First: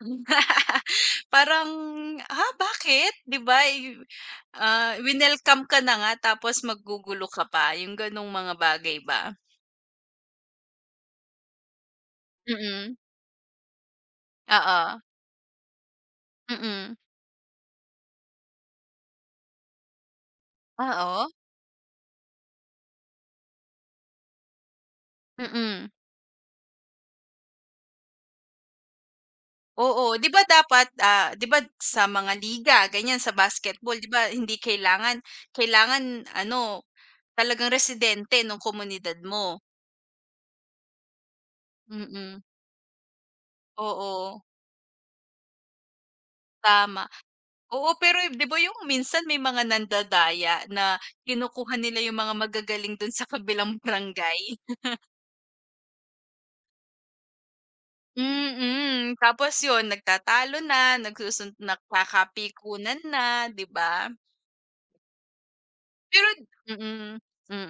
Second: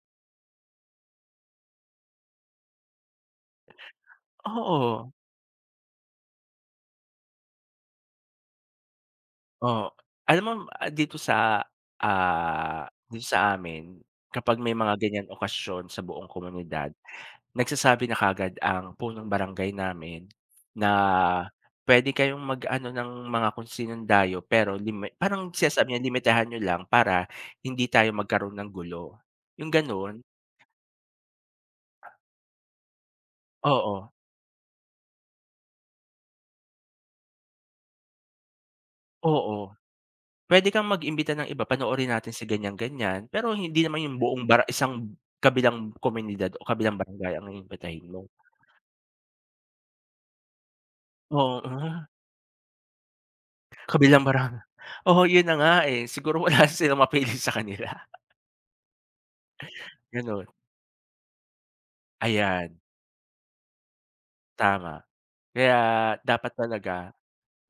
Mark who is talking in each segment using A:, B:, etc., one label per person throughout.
A: Hmm, parang, ah, bakit? 'Di ba, eh, yo ah,
B: Oo.
A: winelcome ka na nga tapos maggugulo ka pa yung ganong mga bagay ba?
B: Oh, alam mo dito sa, ah,
A: Mm.
B: dito sa amin kapag may mga
A: Oo.
B: ganyan okasyon sa buong komunidad,
A: Mm.
B: nagsasabi na kaagad ang punong barangay namin na
A: Oo.
B: puwede kayong mag-ano ng mga kung sinong dayo. Pero limit parang
A: Mm.
B: sinasabi niya limitahan niyo lang para hindi tayo magkaroon ng gulo yung
A: Oo,
B: ganon.
A: 'di ba, dapat, ah, 'di ba, sa mga liga ganyan sa basketball, 'di
B: Oo.
A: ba, hindi kailangan kailangan ano talagang residente nung komunidad mo.
B: Oo, puwede kang mag-imbita ng iba, panoorin natin
A: Mm.
B: sa ganyan-ganyan. Pero hindi naman yung
A: Oo.
B: buong barang isang kabilang komunidad o kabilang
A: Tama.
B: barangay ang
A: Oo,
B: iimbitahin
A: pero,
B: mo.
A: di ba, yung minsan may mga nandadaya na kinukuha nila
B: Oo.
A: yung mga magagaling dun sa kabilang
B: Kabilang
A: barangay.
B: barang oo, yun na nga, eh. Siguro wala silang mapili sa kanila.
A: Mm, tapos yun
B: Gano'n.
A: nagtatalo na, nagsusun
B: Ayan.
A: nagkakapikunan na, 'di ba?
B: Tama. Kaya
A: Pero
B: dapat talaga
A: mm,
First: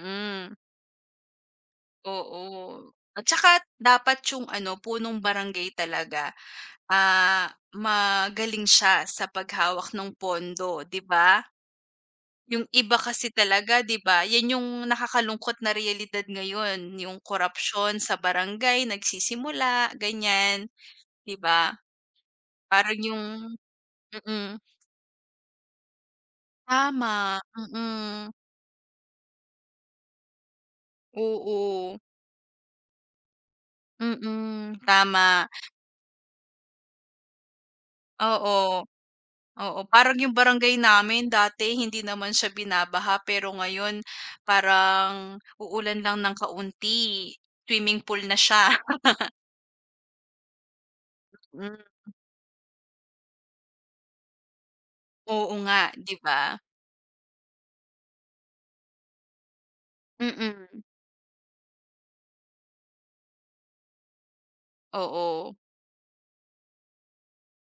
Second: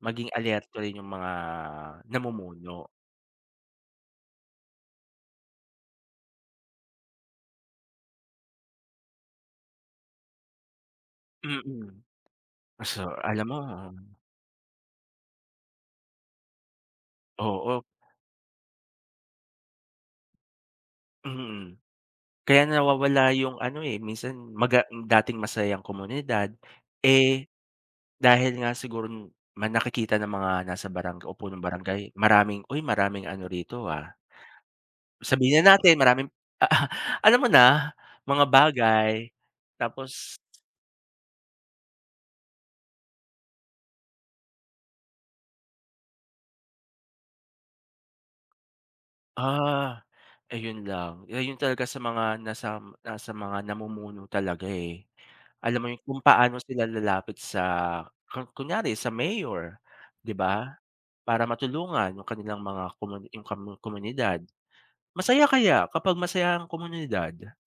B: maging alerto rin yung mga namumuno.
A: Oo, at saka dapat yung ano punong barangay talaga, ah, magaling siya sa paghawak ng pondo, 'di ba?
B: Mm.
A: Yung iba
B: So,
A: kasi
B: alam mo
A: talaga, di ba, yan yung nakakalungkot na realidad ngayon. Yung
B: Oo.
A: korapsiyon sa barangay nagsisimula ganyan, 'di ba?
B: Mm, kaya
A: Parang
B: nawawala
A: yung
B: yung ano, eh. Minsan
A: mm.
B: maga dating masayang komunidad.
A: Tama,
B: Eh,
A: mm.
B: dahil nga siguron ma nakikita ng mga nasa barang o punong
A: Oo.
B: barangay maraming "Uy maraming ano rito, ah."
A: Mm, tama.
B: Sabihin na natin, maraming a a alam mo na mga
A: Oo,
B: bagay.
A: oo, parang yung
B: Tapos
A: barangay namin, dati hindi naman siya binabaha, pero ngayon parang uulan lang ng kaunti, swimming pool na siya.
B: Ah, ayun lang. Ayun
A: Mm.
B: talaga sa mga nasam nasa mga namumuno talaga, eh.
A: Oo
B: Alam mo
A: nga,
B: yun,
A: 'di
B: kung
A: ba?
B: paano sila lalapit sa ku kunyari sa mayor, 'di ba?
A: Mm.
B: Para matulungan yung kanilang mga komuni yung kammo komunidad. Masaya
A: Oo.
B: kaya kapag masaya ang komunidad.